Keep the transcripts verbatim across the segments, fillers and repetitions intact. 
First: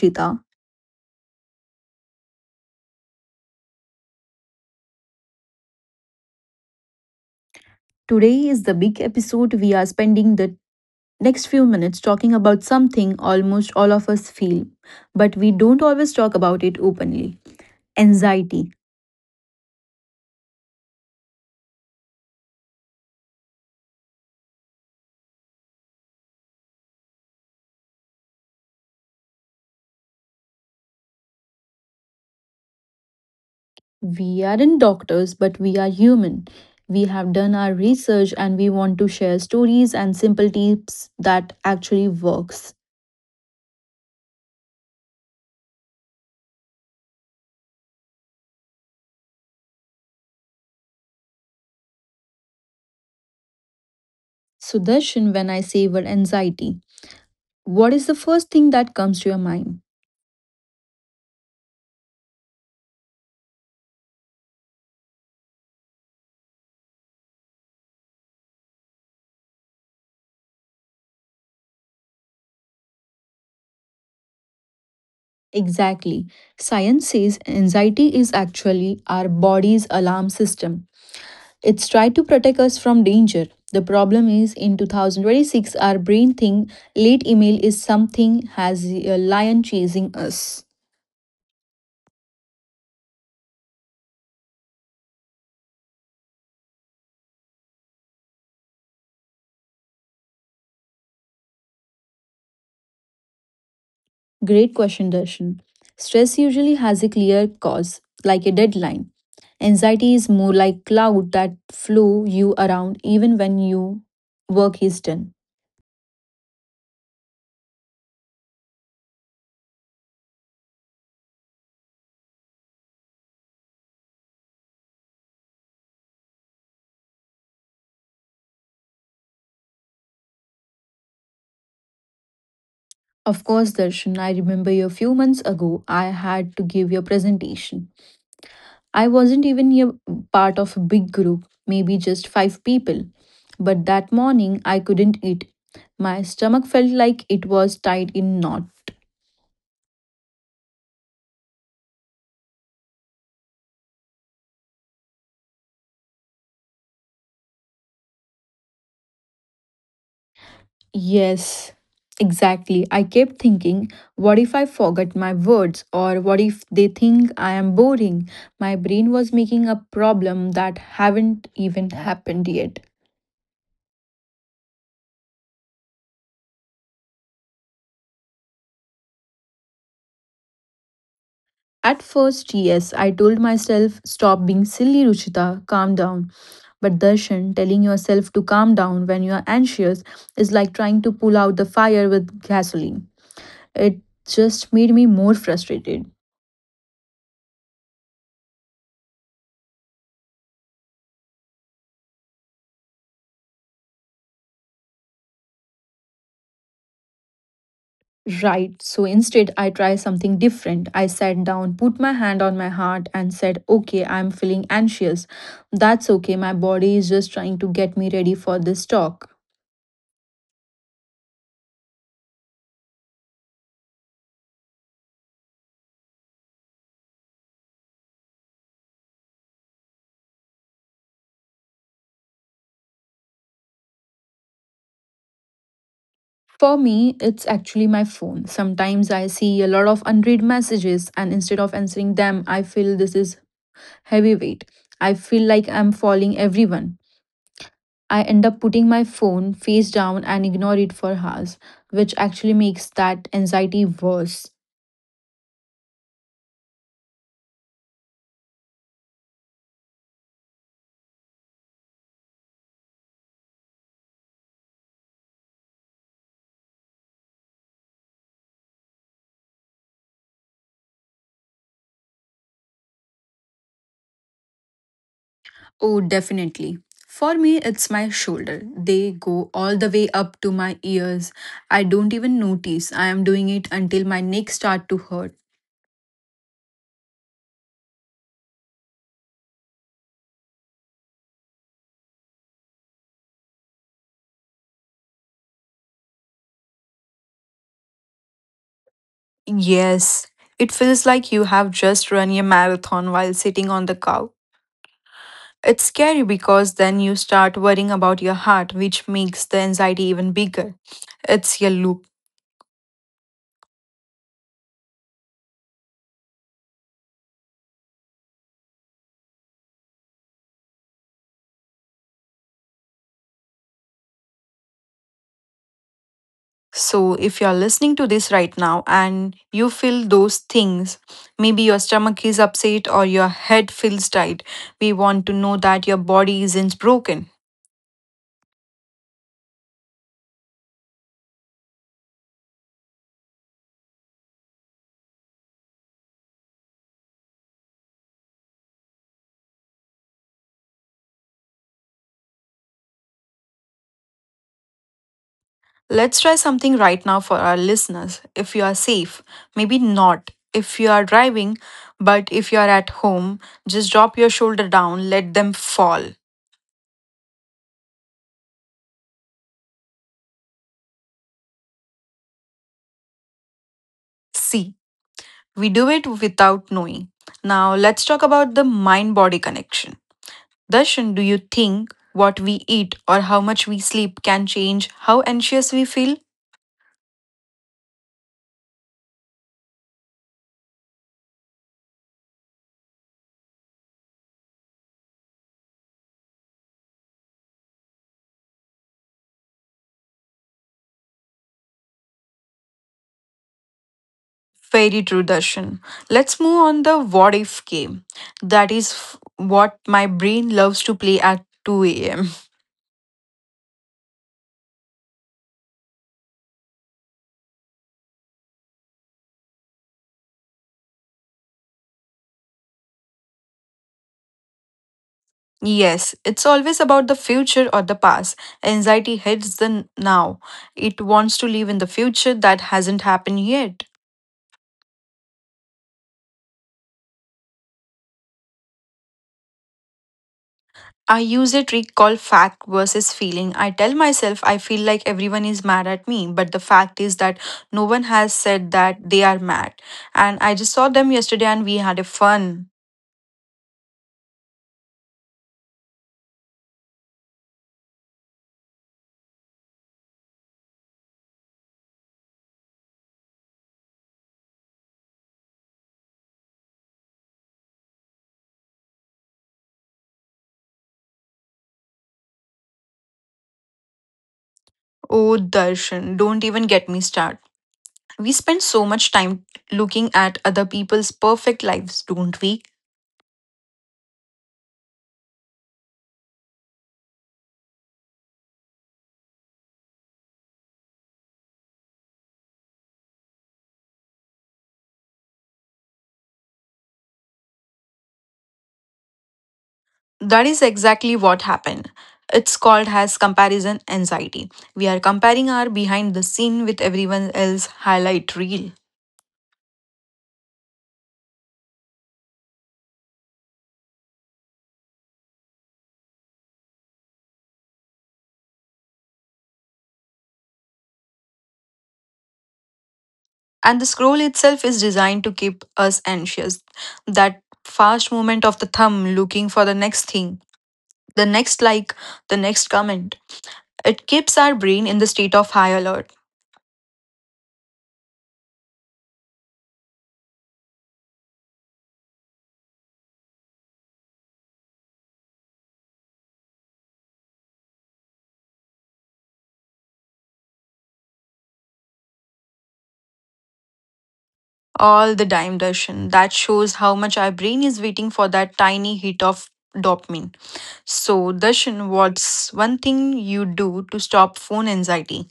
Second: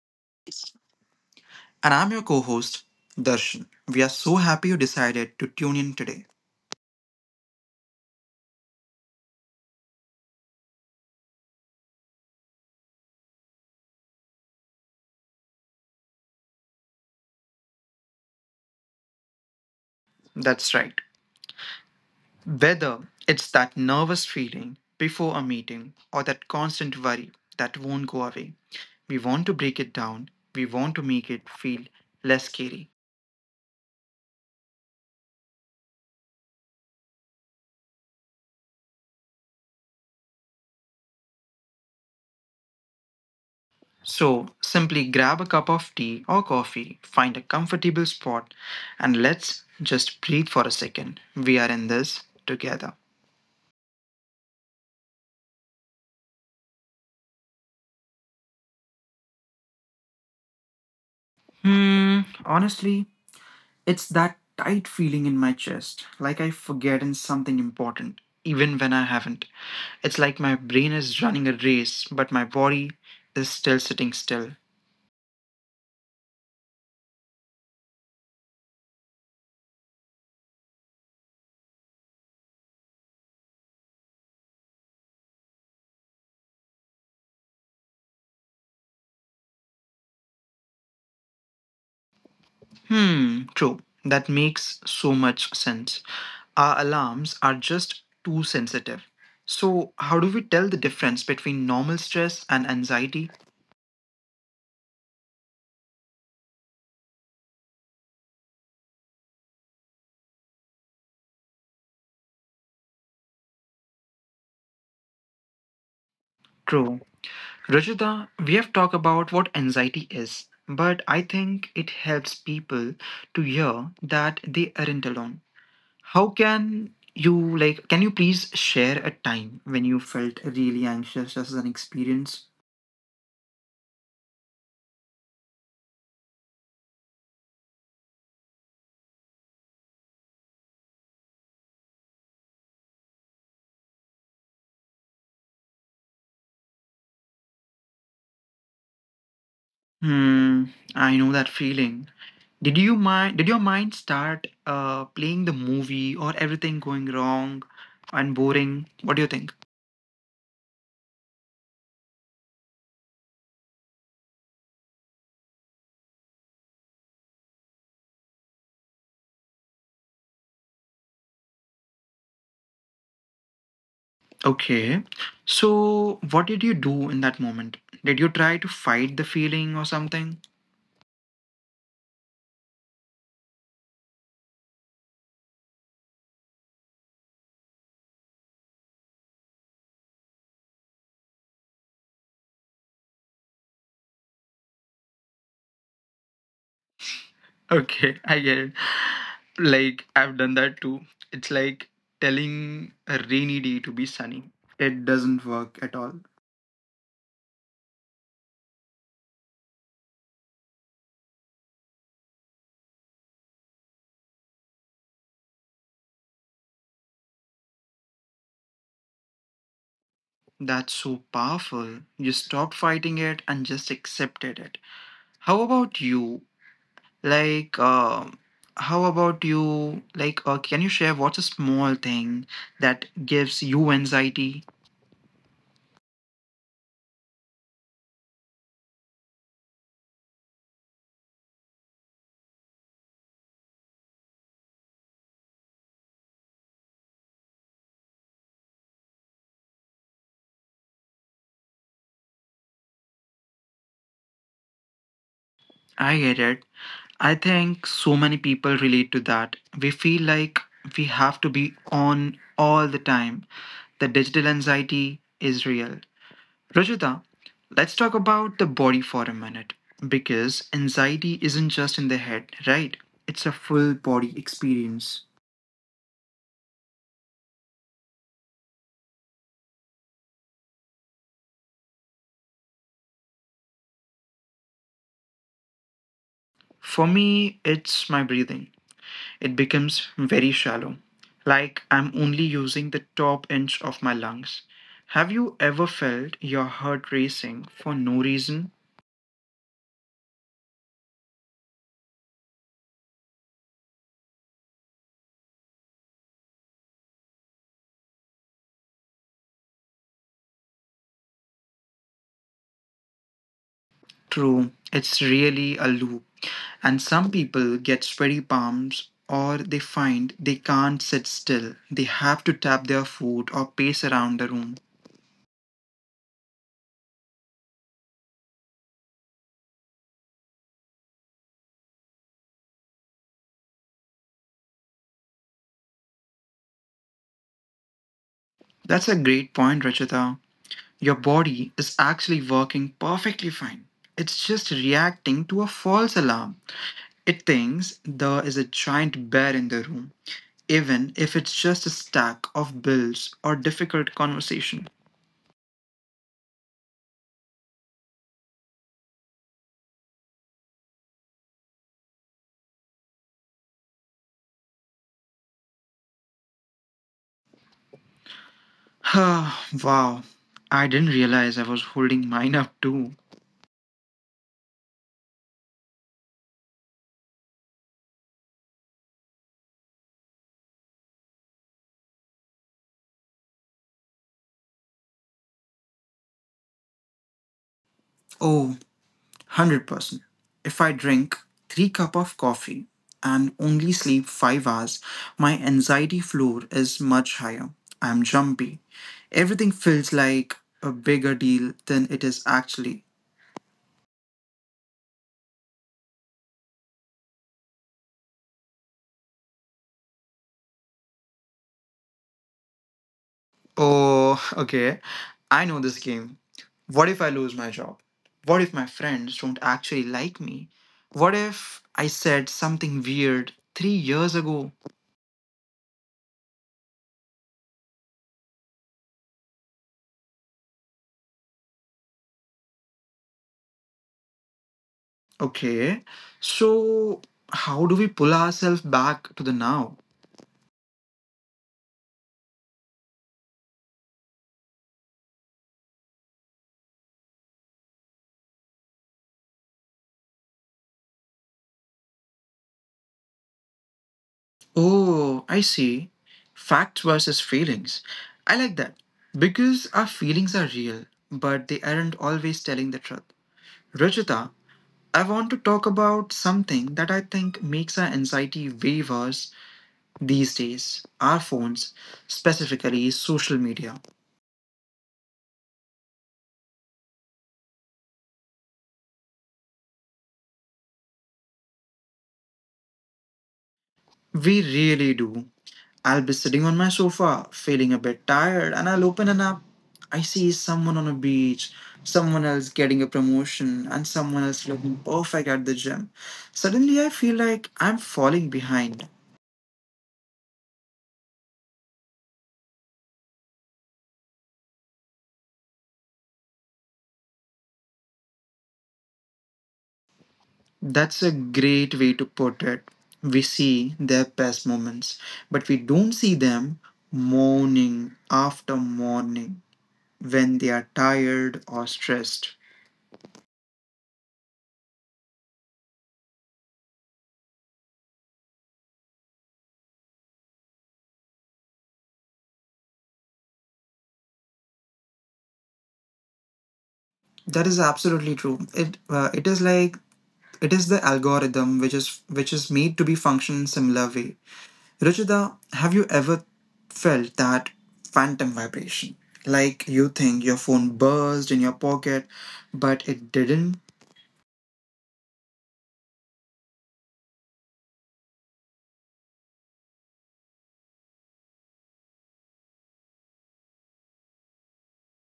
Ruchita. And I'm your co host, Darshan. We are so happy you decided to tune in today. Today is the big episode. We are spending the next few minutes talking about something almost all of us feel, but we don't always talk about it openly anxiety. That's right. Whether it's that nervous feeling before a meeting or that constant worry that won't go away, we want to break it down. We want to make it feel less scary. We aren't doctors, but we are human. We have done our research and we want to share stories and simple tips that actually works. So simply grab a cup of tea or coffee, find a comfortable spot, and let's just breathe for a second. We are in this together. Sudarshan, when I say word anxiety, what is the first thing that comes to your mind? Hmm, honestly, it's that tight feeling in my chest, like I've forgotten something important, even when I haven't. It's like my brain is running a race, but my body is still sitting still. Exactly. Science says anxiety is actually our body's alarm system. It's tried to protect us from danger. The problem is in two thousand twenty-six our brain think late email is something has a lion chasing us. Hmm, true. That makes so much sense. Our alarms are just too sensitive. So, how do we tell the difference between normal stress and anxiety? Great question Darshan. Stress usually has a clear cause like a deadline. Anxiety is more like cloud that flow you around even when your work is done. True. Rajita, we have talked about what anxiety is, but I think it helps people to hear that they aren't alone. How can you like can you please share a time when you felt really anxious just as an experience? Of course, Darshan, I remember you a few months ago. I had to give your presentation. I wasn't even a part of a big group, maybe just five people. But that morning, I couldn't eat. My stomach felt like it was tied in knot. Hmm, I know that feeling. Did you mind did your mind start uh playing the movie or everything going wrong and boring? What do you think? Yes, exactly. I kept thinking, what if I forget my words or what if they think I am boring? My brain was making a problem that haven't even happened yet. Okay. So what did you do in that moment? Did you try to fight the feeling or something? At first, yes, I told myself, stop being silly, Ruchita, calm down. But Darshan, telling yourself to calm down when you are anxious is like trying to pull out the fire with gasoline. It just made me more frustrated. Okay, I get it. Like, I've done that too. It's like telling a rainy day to be sunny. It doesn't work at all. Right, so instead, I try something different. I sat down, put my hand on my heart, and said, "Okay, I'm feeling anxious. That's okay, my body is just trying to get me ready for this talk." That's so powerful. You stop fighting it and just accepted it. How about you? Like, um, how about you? Like, uh, can you share what's a small thing that gives you anxiety? For me, it's actually my phone. Sometimes I see a lot of unread messages, and instead of answering them, I feel this is heavy weight. I feel like I'm following everyone. I end up putting my phone face down and ignore it for hours, which actually makes that anxiety worse. I get it. I think so many people relate to that. We feel like we have to be on all the time, the digital anxiety is real. Rajita, let's talk about the body for a minute because anxiety isn't just in the head, right? It's a full body experience. Oh, definitely. For me, it's my shoulder. They go all the way up to my ears. I don't even notice I am doing it until my neck start to hurt. For me, it's my breathing. It becomes very shallow, like I'm only using the top inch of my lungs. Have you ever felt your heart racing for no reason? Yes, it feels like you have just run a marathon while sitting on the couch. It's scary because then you start worrying about your heart, which makes the anxiety even bigger. It's a loop. True, it's really a loop. And some people get sweaty palms or they find they can't sit still. They have to tap their foot or pace around the room. So, if you're listening to this right now and you feel those things, maybe your stomach is upset or your head feels tight, we want to know that your body isn't broken. That's a great point, Rachita. Your body is actually working perfectly fine. It's just reacting to a false alarm. It thinks there is a giant bear in the room, even if it's just a stack of bills or difficult conversation. Let's try something right now for our listeners. If you are safe, maybe not. If you are driving, but if you are at home, just drop your shoulder down, let them fall. Wow, I didn't realize I was holding mine up too. See, we do it without knowing. Now, let's talk about the mind body connection. Darshan, do you think what we eat or how much we sleep can change how anxious we feel? Oh, one hundred percent. If I drink three cup of coffee and only sleep five hours, my anxiety floor is much higher. I'm jumpy. Everything feels like a bigger deal than it is actually. Very true, Darshan. Let's move on the what if game. That is f- what my brain loves to play at two a m. Oh, okay. I know this game. What if I lose my job? What if my friends don't actually like me? What if I said something weird three years ago? Yes, it's always about the future or the past. Anxiety hits the n- now. It wants to live in the future that hasn't happened yet. Okay. So, how do we pull ourselves back to the now? I use a trick called fact versus feeling. I tell myself I feel like everyone is mad at me, but the fact is that no one has said that they are mad. And I just saw them yesterday and we had a fun. Oh, I see. Facts versus feelings. I like that because our feelings are real, but they aren't always telling the truth. Ruchita, I want to talk about something that I think makes our anxiety way worse these days, our phones, specifically social media. Oh, Darshan, don't even get me started. We spend so much time looking at other people's perfect lives, don't we? We really do. I'll be sitting on my sofa, feeling a bit tired, and I'll open an app. I see someone on a beach, someone else getting a promotion, and someone else looking perfect at the gym. Suddenly, I feel like I'm falling behind. That is exactly what happened. It's called as comparison anxiety. We are comparing our behind the scene with everyone else highlight reel. That's a great way to put it. We see their best moments, but we don't see them morning after morning when they are tired or stressed. And the scroll itself is designed to keep us anxious. That fast movement of the thumb looking for the next thing, the next like, the next comment. It keeps our brain in the state of high alert. That is absolutely true. It uh, it is like It is the algorithm which is which is made to be function in a similar way. Ruchita, have you ever felt that phantom vibration? Like you think your phone buzzed in your pocket, but it didn't. All the time, Darshan. That shows how much our brain is waiting for that tiny hit of dopamine. So, Darshan, what's one thing you do to stop phone anxiety?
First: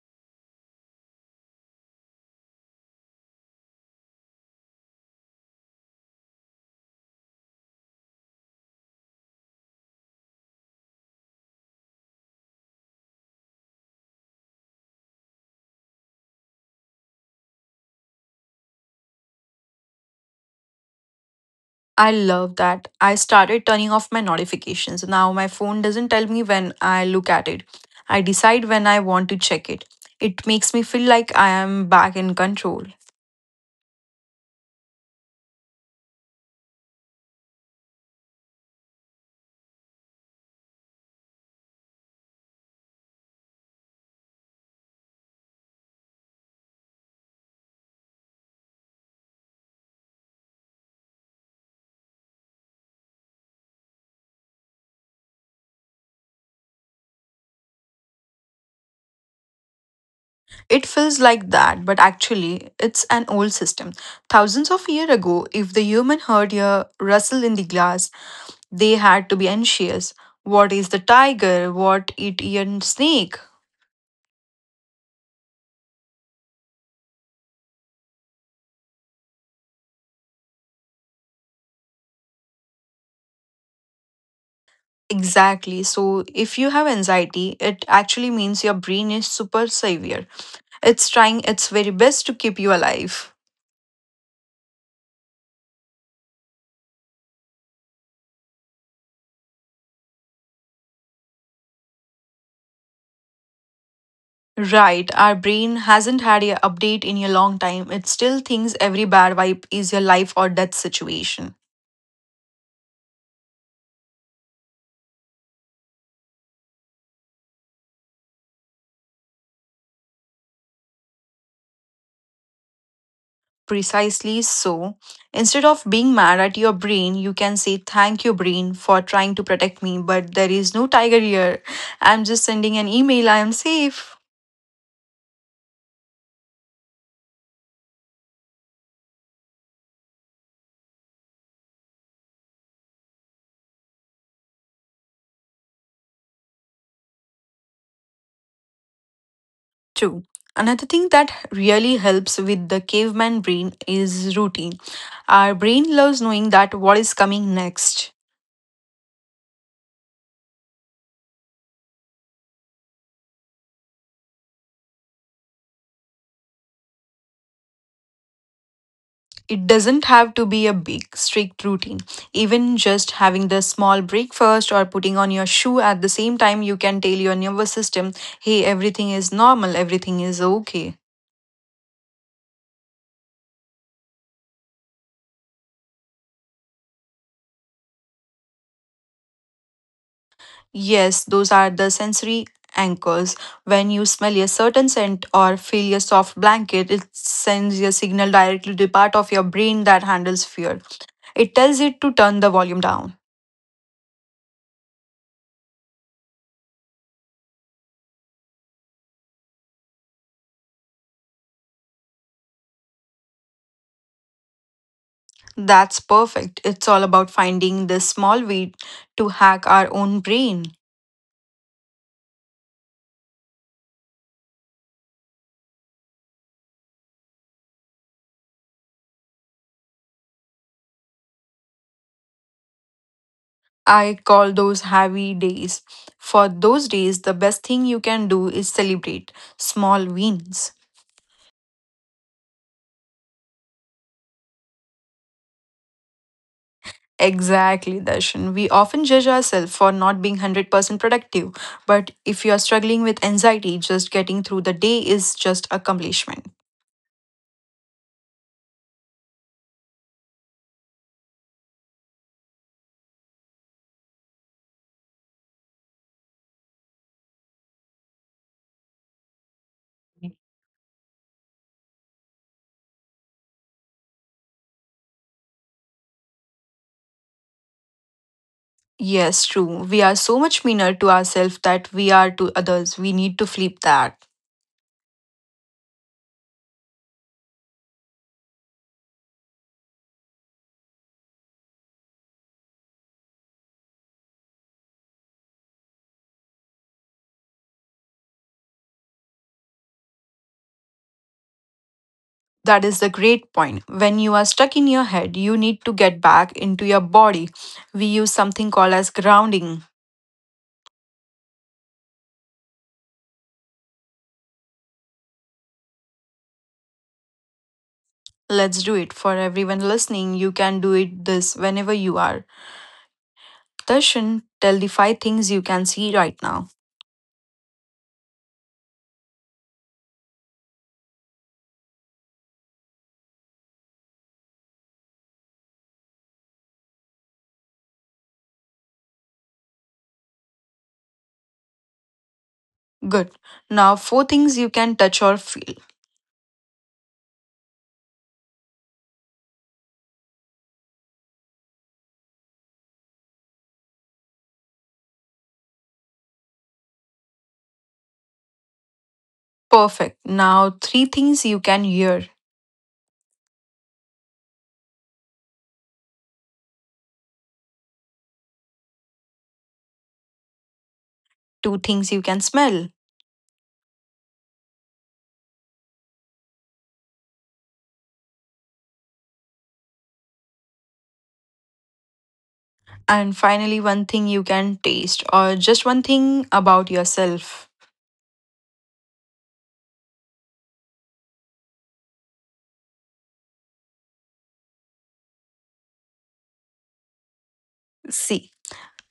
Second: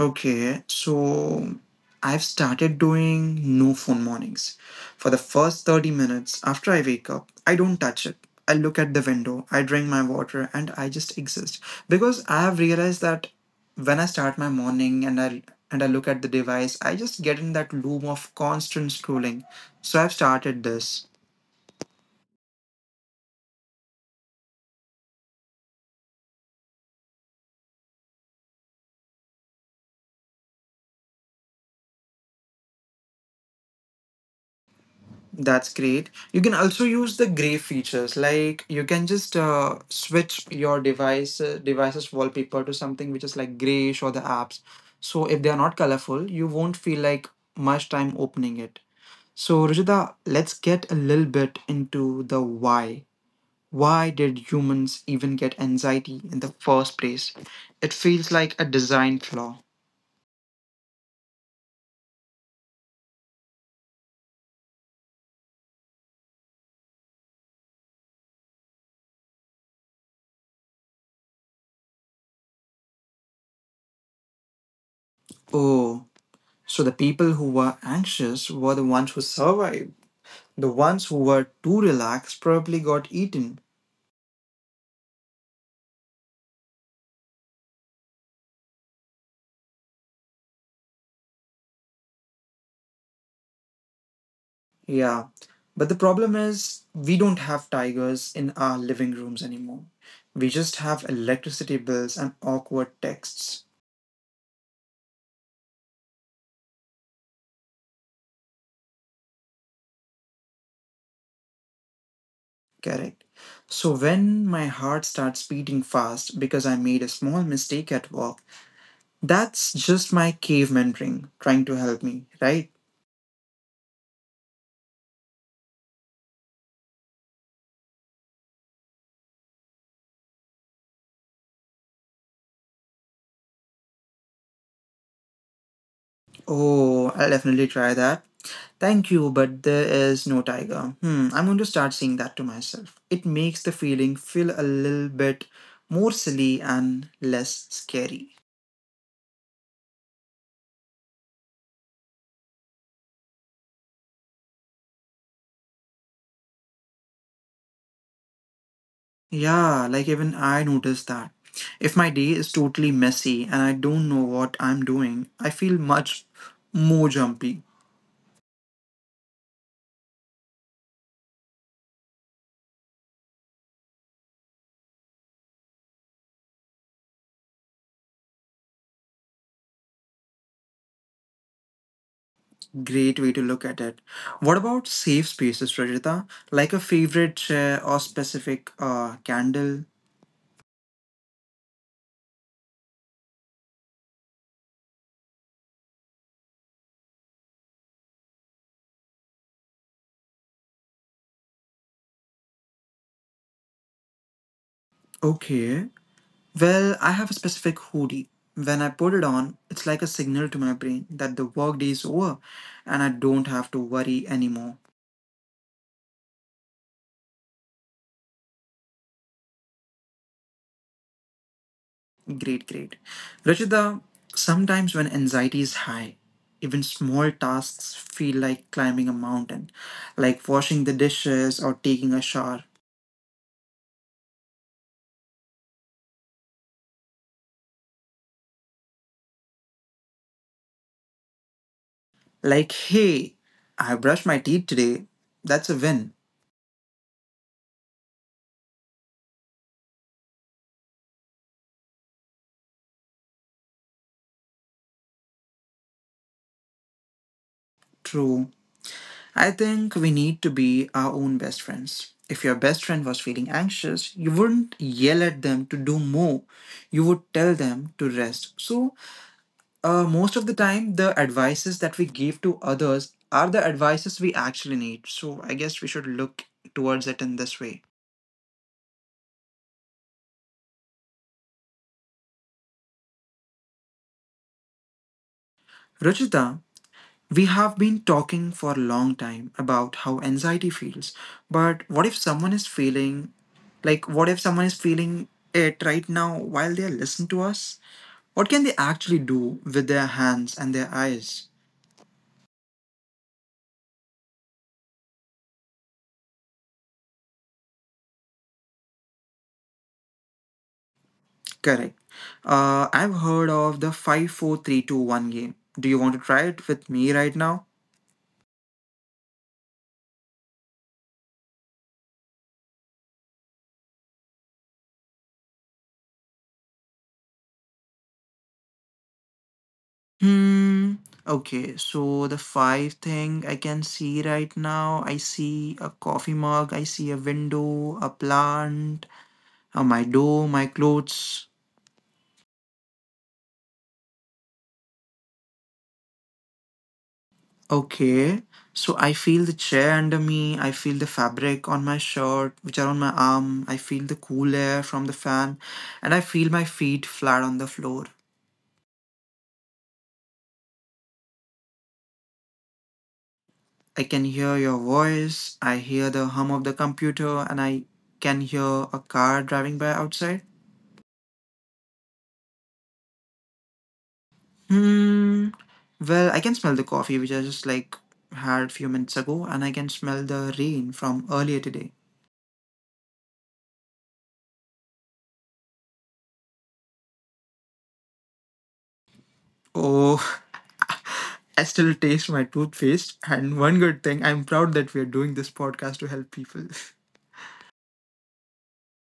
Okay, so I've started doing no phone mornings. For the first thirty minutes after I wake up, I don't touch it. I look at the window, I drink my water, and I just exist. Because I have realized that when I start my morning and I and I look at the device, I just get in that loop of constant scrolling. So I've started this. I love that. I started turning off my notifications. Now my phone doesn't tell me when I look at it. I decide when I want to check it. It makes me feel like I am back in control. That's great. You can also use the gray features, like you can just uh, switch your device uh, device's wallpaper to something which is like grayish or the apps. So if they are not colorful, you won't feel like much time opening it. So Rajita, let's get a little bit into the why. Why did humans even get anxiety in the first place? It feels like a design flaw. It feels like that, but actually, it's an old system. Thousands of years ago, if the human heard a rustle in the glass, they had to be anxious. What is the tiger? What eat a snake? Oh, so the people who were anxious were the ones who survived. The ones who were too relaxed probably got eaten. Exactly. So, if you have anxiety, it actually means your brain is super severe. It's trying its very best to keep you alive. Yeah. But the problem is, we don't have tigers in our living rooms anymore. We just have electricity bills and awkward texts. Right, our brain hasn't had a update in a long time. It still thinks every bad vibe is your life or death situation. Correct. So when my heart starts beating fast because I made a small mistake at work, that's just my caveman ring trying to help me, right? Precisely so. Instead of being mad at your brain, you can say, "Thank you, brain, for trying to protect me, but there is no tiger here. I'm just sending an email, I am safe." Oh, I'll definitely try that. Thank you, but there is no tiger. Hmm, I'm going to start saying that to myself. It makes the feeling feel a little bit more silly and less scary. two. Another thing that really helps with the caveman brain is routine. Our brain loves knowing that what is coming next. Yeah, like even I noticed that. If my day is totally messy and I don't know what I'm doing, I feel much more jumpy. It doesn't have to be a big, strict routine. Even just having the small breakfast or putting on your shoe at the same time, you can tell your nervous system, hey, everything is normal, everything is okay. Great way to look at it. What about safe spaces, Rajita? Like a favorite chair or specific uh, candle? Yes, those are the sensory anchors. When you smell a certain scent or feel a soft blanket, it sends a signal directly to the part of your brain that handles fear. It tells it to turn the volume down. Okay, well, I have a specific hoodie. When I put it on, it's like a signal to my brain that the workday is over and I don't have to worry anymore. That's perfect. It's all about finding this small way to hack our own brain. Great, great. Rachita, sometimes when anxiety is high, even small tasks feel like climbing a mountain, like washing the dishes or taking a shower. I call those heavy days. For those days, the best thing you can do is celebrate small wins. Like, hey, I brushed my teeth today. That's a win. Exactly, Darshan. We often judge ourselves for not being one hundred percent productive, but if you are struggling with anxiety, just getting through the day is just accomplishment. True. I think we need to be our own best friends. If your best friend was feeling anxious, you wouldn't yell at them to do more. You would tell them to rest. So, uh, most of the time, the advices that we give to others are the advices we actually need. So, I guess we should look towards it in this way. Yes, true. We are so much meaner to ourselves that we are to others. We need to flip that. Ruchita, we have been talking for a long time about how anxiety feels, but what if someone is feeling like, what if someone is feeling it right now while they listen to us? What can they actually do with their hands and their eyes? That is the great point. When you are stuck in your head, you need to get back into your body. We use something called as grounding. Correct. Uh, I've heard of the five, four, three, two, one game. Do you want to try it with me right now? Let's do it. For everyone listening, you can do it this whenever you are. Darshan, tell the five things you can see right now. Hmm. Okay, so the five thing I can see right now, I see a coffee mug, I see a window, a plant, uh, my door, my clothes. Good. Now, four things you can touch or feel. Okay. So I feel the chair under me, I feel the fabric on my shirt, which are on my arm, I feel the cool air from the fan, and I feel my feet flat on the floor. Perfect. Now, three things you can hear, I can hear your voice, I hear the hum of the computer, and I can hear a car driving by outside. two things you can smell, Hmm. Well, I can smell the coffee, which I just like had a few minutes ago, and I can smell the rain from earlier today. and finally, one thing you can taste, or just one thing about yourself. Oh, I still taste my toothpaste. And one good thing, I'm proud that we are doing this podcast to help people. See.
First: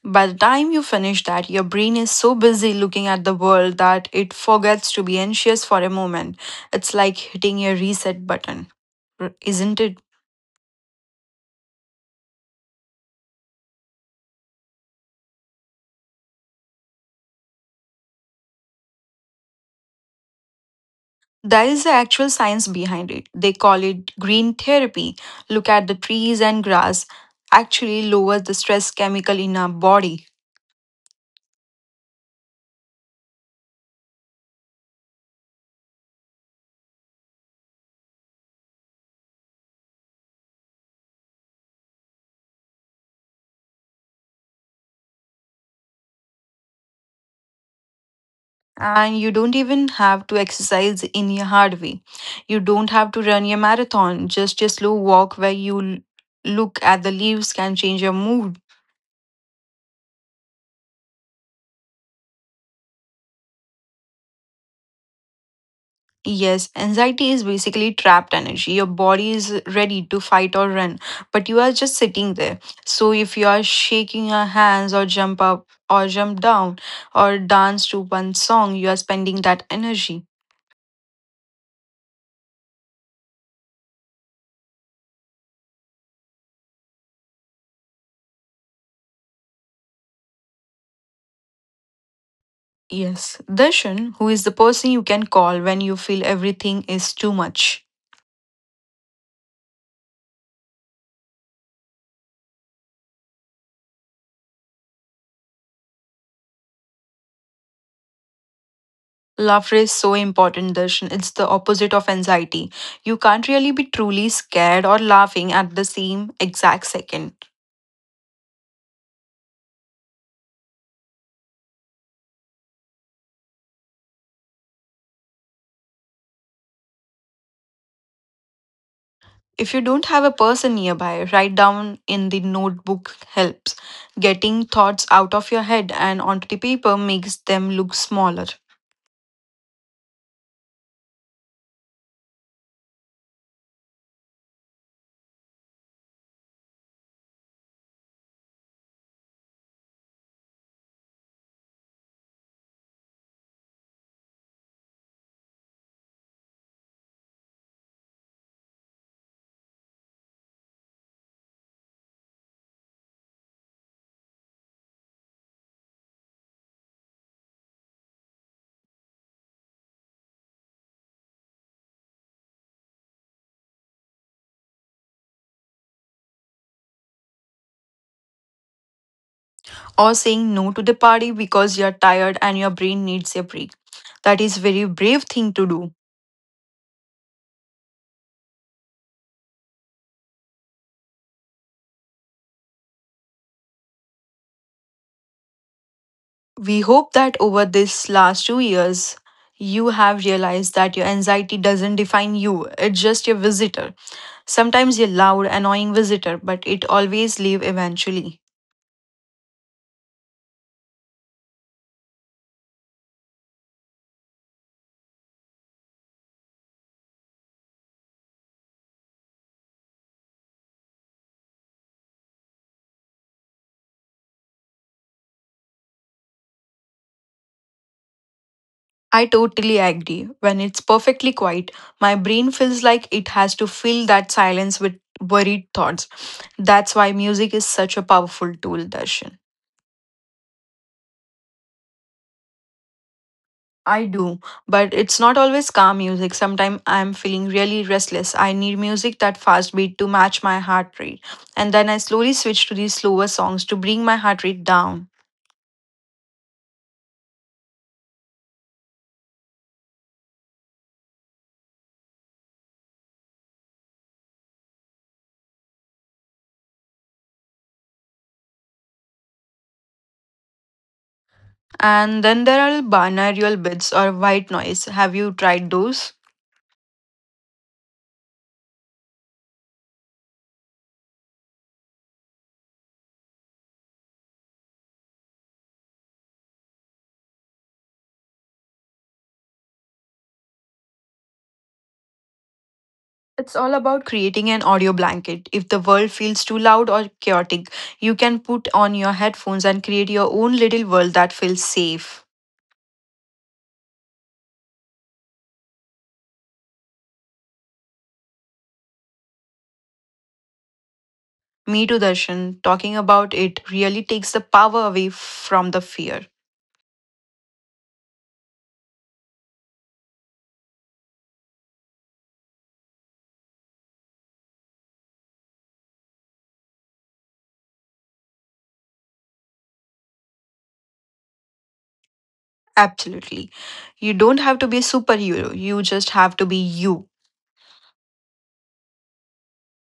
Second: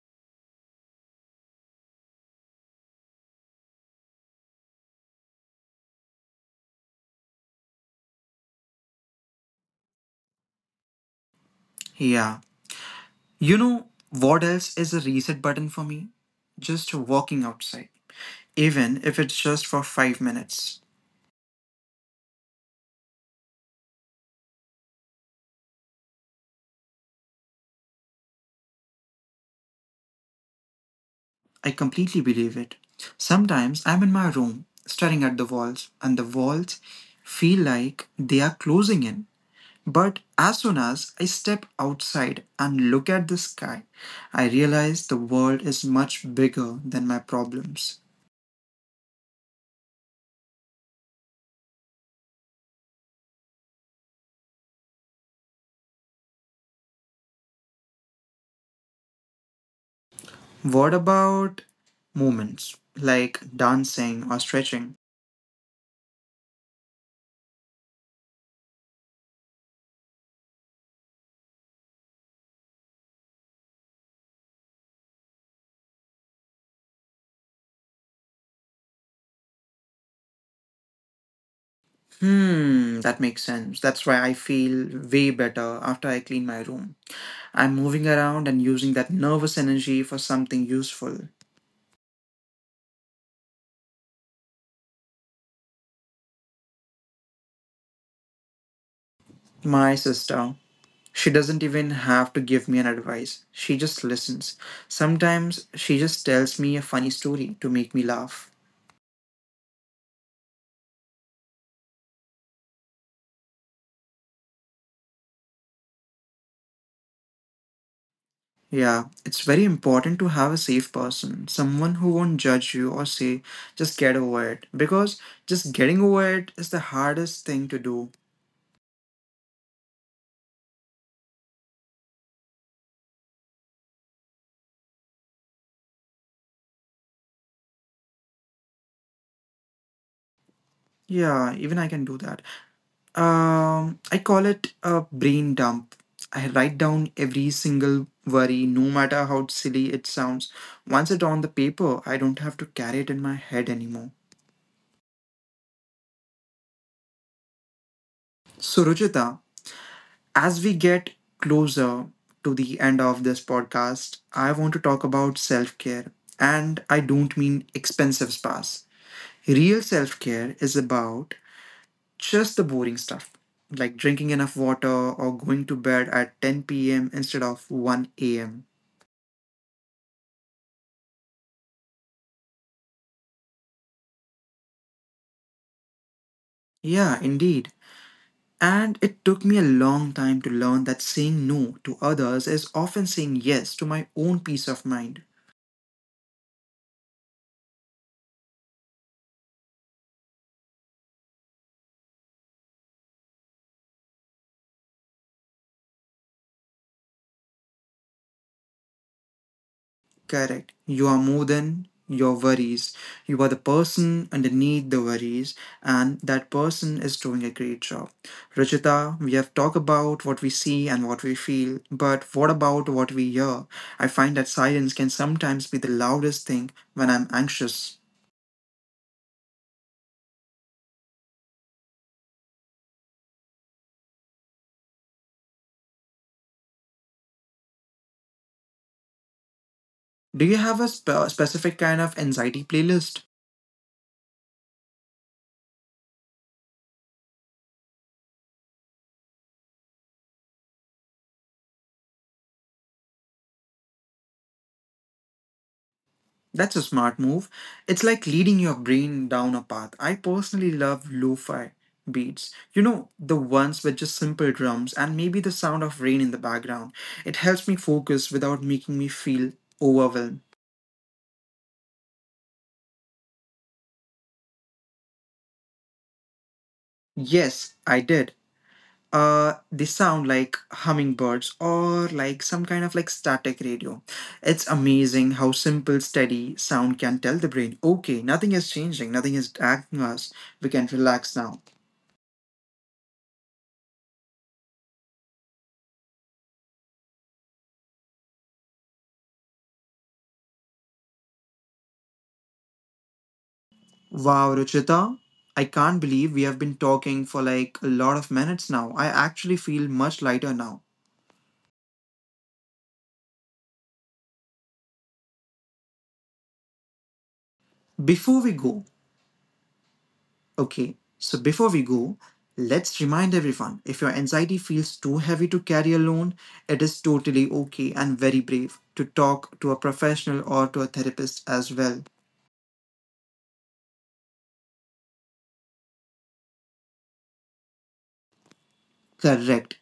By the time you finish that, your brain is so busy looking at the world that it forgets to be anxious for a moment. It's like hitting a reset button, r- isn't it? Yeah. You know what else is a reset button for me? Just walking outside. Even if it's just for five minutes. There is the actual science behind it. They call it green therapy. Look at the trees and grass, actually lowers the stress chemical in our body. I completely believe it. Sometimes I'm in my room, staring at the walls, and the walls feel like they are closing in. But as soon as I step outside and look at the sky, I realize the world is much bigger than my problems. And you don't even have to exercise in a hard way. You don't have to run a marathon, just a slow walk where you l- look at the leaves can change your mood. What about movements like dancing or stretching? Yes, anxiety is basically trapped energy. Your body is ready to fight or run, but you are just sitting there. So if you are shaking your hands or jump up or jump down or dance to one song, you are spending that energy. Hmm, that makes sense. That's why I feel way better after I clean my room. I'm moving around and using that nervous energy for something useful. Yes, Darshan, who is the person you can call when you feel everything is too much. My sister, she doesn't even have to give me an advice. She just listens. Sometimes she just tells me a funny story to make me laugh. Laughter is so important, Darshan. It's the opposite of anxiety. You can't really be truly scared or laughing at the same exact second. Yeah, it's very important to have a safe person, someone who won't judge you or say, just get over it. Because just getting over it is the hardest thing to do. If you don't have a person nearby, write down in the notebook helps. Getting thoughts out of your head and onto the paper makes them look smaller. Yeah, even I can do that. Um, I call it a brain dump. I write down every single worry, no matter how silly it sounds. Once it's on the paper, I don't have to carry it in my head anymore. So, Ruchita, as we get closer to the end of this podcast, I want to talk about self care. And I don't mean expensive spas. Real self care is about just the boring stuff, like drinking enough water or going to bed at ten p m instead of one a m. Or saying no to the party because you're tired and your brain needs a break. That is very brave thing to do. Yeah, indeed. And it took me a long time to learn that saying no to others is often saying yes to my own peace of mind. We hope that over this last two years you have realized that your anxiety doesn't define you. It's just your visitor. Sometimes a loud annoying visitor, but it always leaves eventually. Correct. You are more than your worries. You are the person underneath the worries, and that person is doing a great job. Rajita, we have talked about what we see and what we feel, but what about what we hear? I find that silence can sometimes be the loudest thing when I'm anxious. I totally agree. When it's perfectly quiet, my brain feels like it has to fill that silence with worried thoughts. That's why music is such a powerful tool, Darshan. Do you have a spe- specific kind of anxiety playlist? I do, but it's not always calm music. Sometimes I'm feeling really restless. I need music that fast beat to match my heart rate. And then I slowly switch to these slower songs to bring my heart rate down. That's a smart move. It's like leading your brain down a path. I personally love lo fi beats. You know, the ones with just simple drums and maybe the sound of rain in the background. It helps me focus without making me feel overwhelmed. And then there are binaural bits or white noise. Have you tried those? Yes, I did. Uh, they sound like hummingbirds or like some kind of like static radio. It's amazing how simple, steady sound can tell the brain, okay, nothing is changing, nothing is acting us. We can relax now. It's all about creating an audio blanket. If the world feels too loud or chaotic, you can put on your headphones and create your own little world that feels safe. Wow, Ruchita, I can't believe we have been talking for like a lot of minutes now. I actually feel much lighter now. Me too, Darshan. Talking about it really takes the power away from the fear. Before we go, okay, so before we go, let's remind everyone, if your anxiety feels too heavy to carry alone, it is totally okay and very brave to talk to a professional or to a therapist as well. Absolutely. You don't have to be a superhero, you just have to be you. Correct.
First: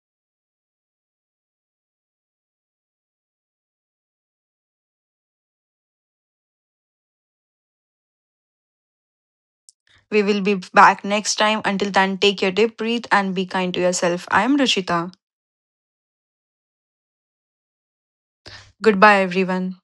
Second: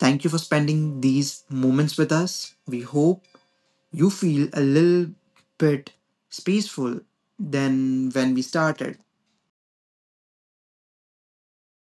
Thank you for spending these moments with us. We hope you feel a little bit peaceful than when we started. We will be back next time. Until then, take your deep breath and be kind to yourself. I am Ruchita. Goodbye, everyone.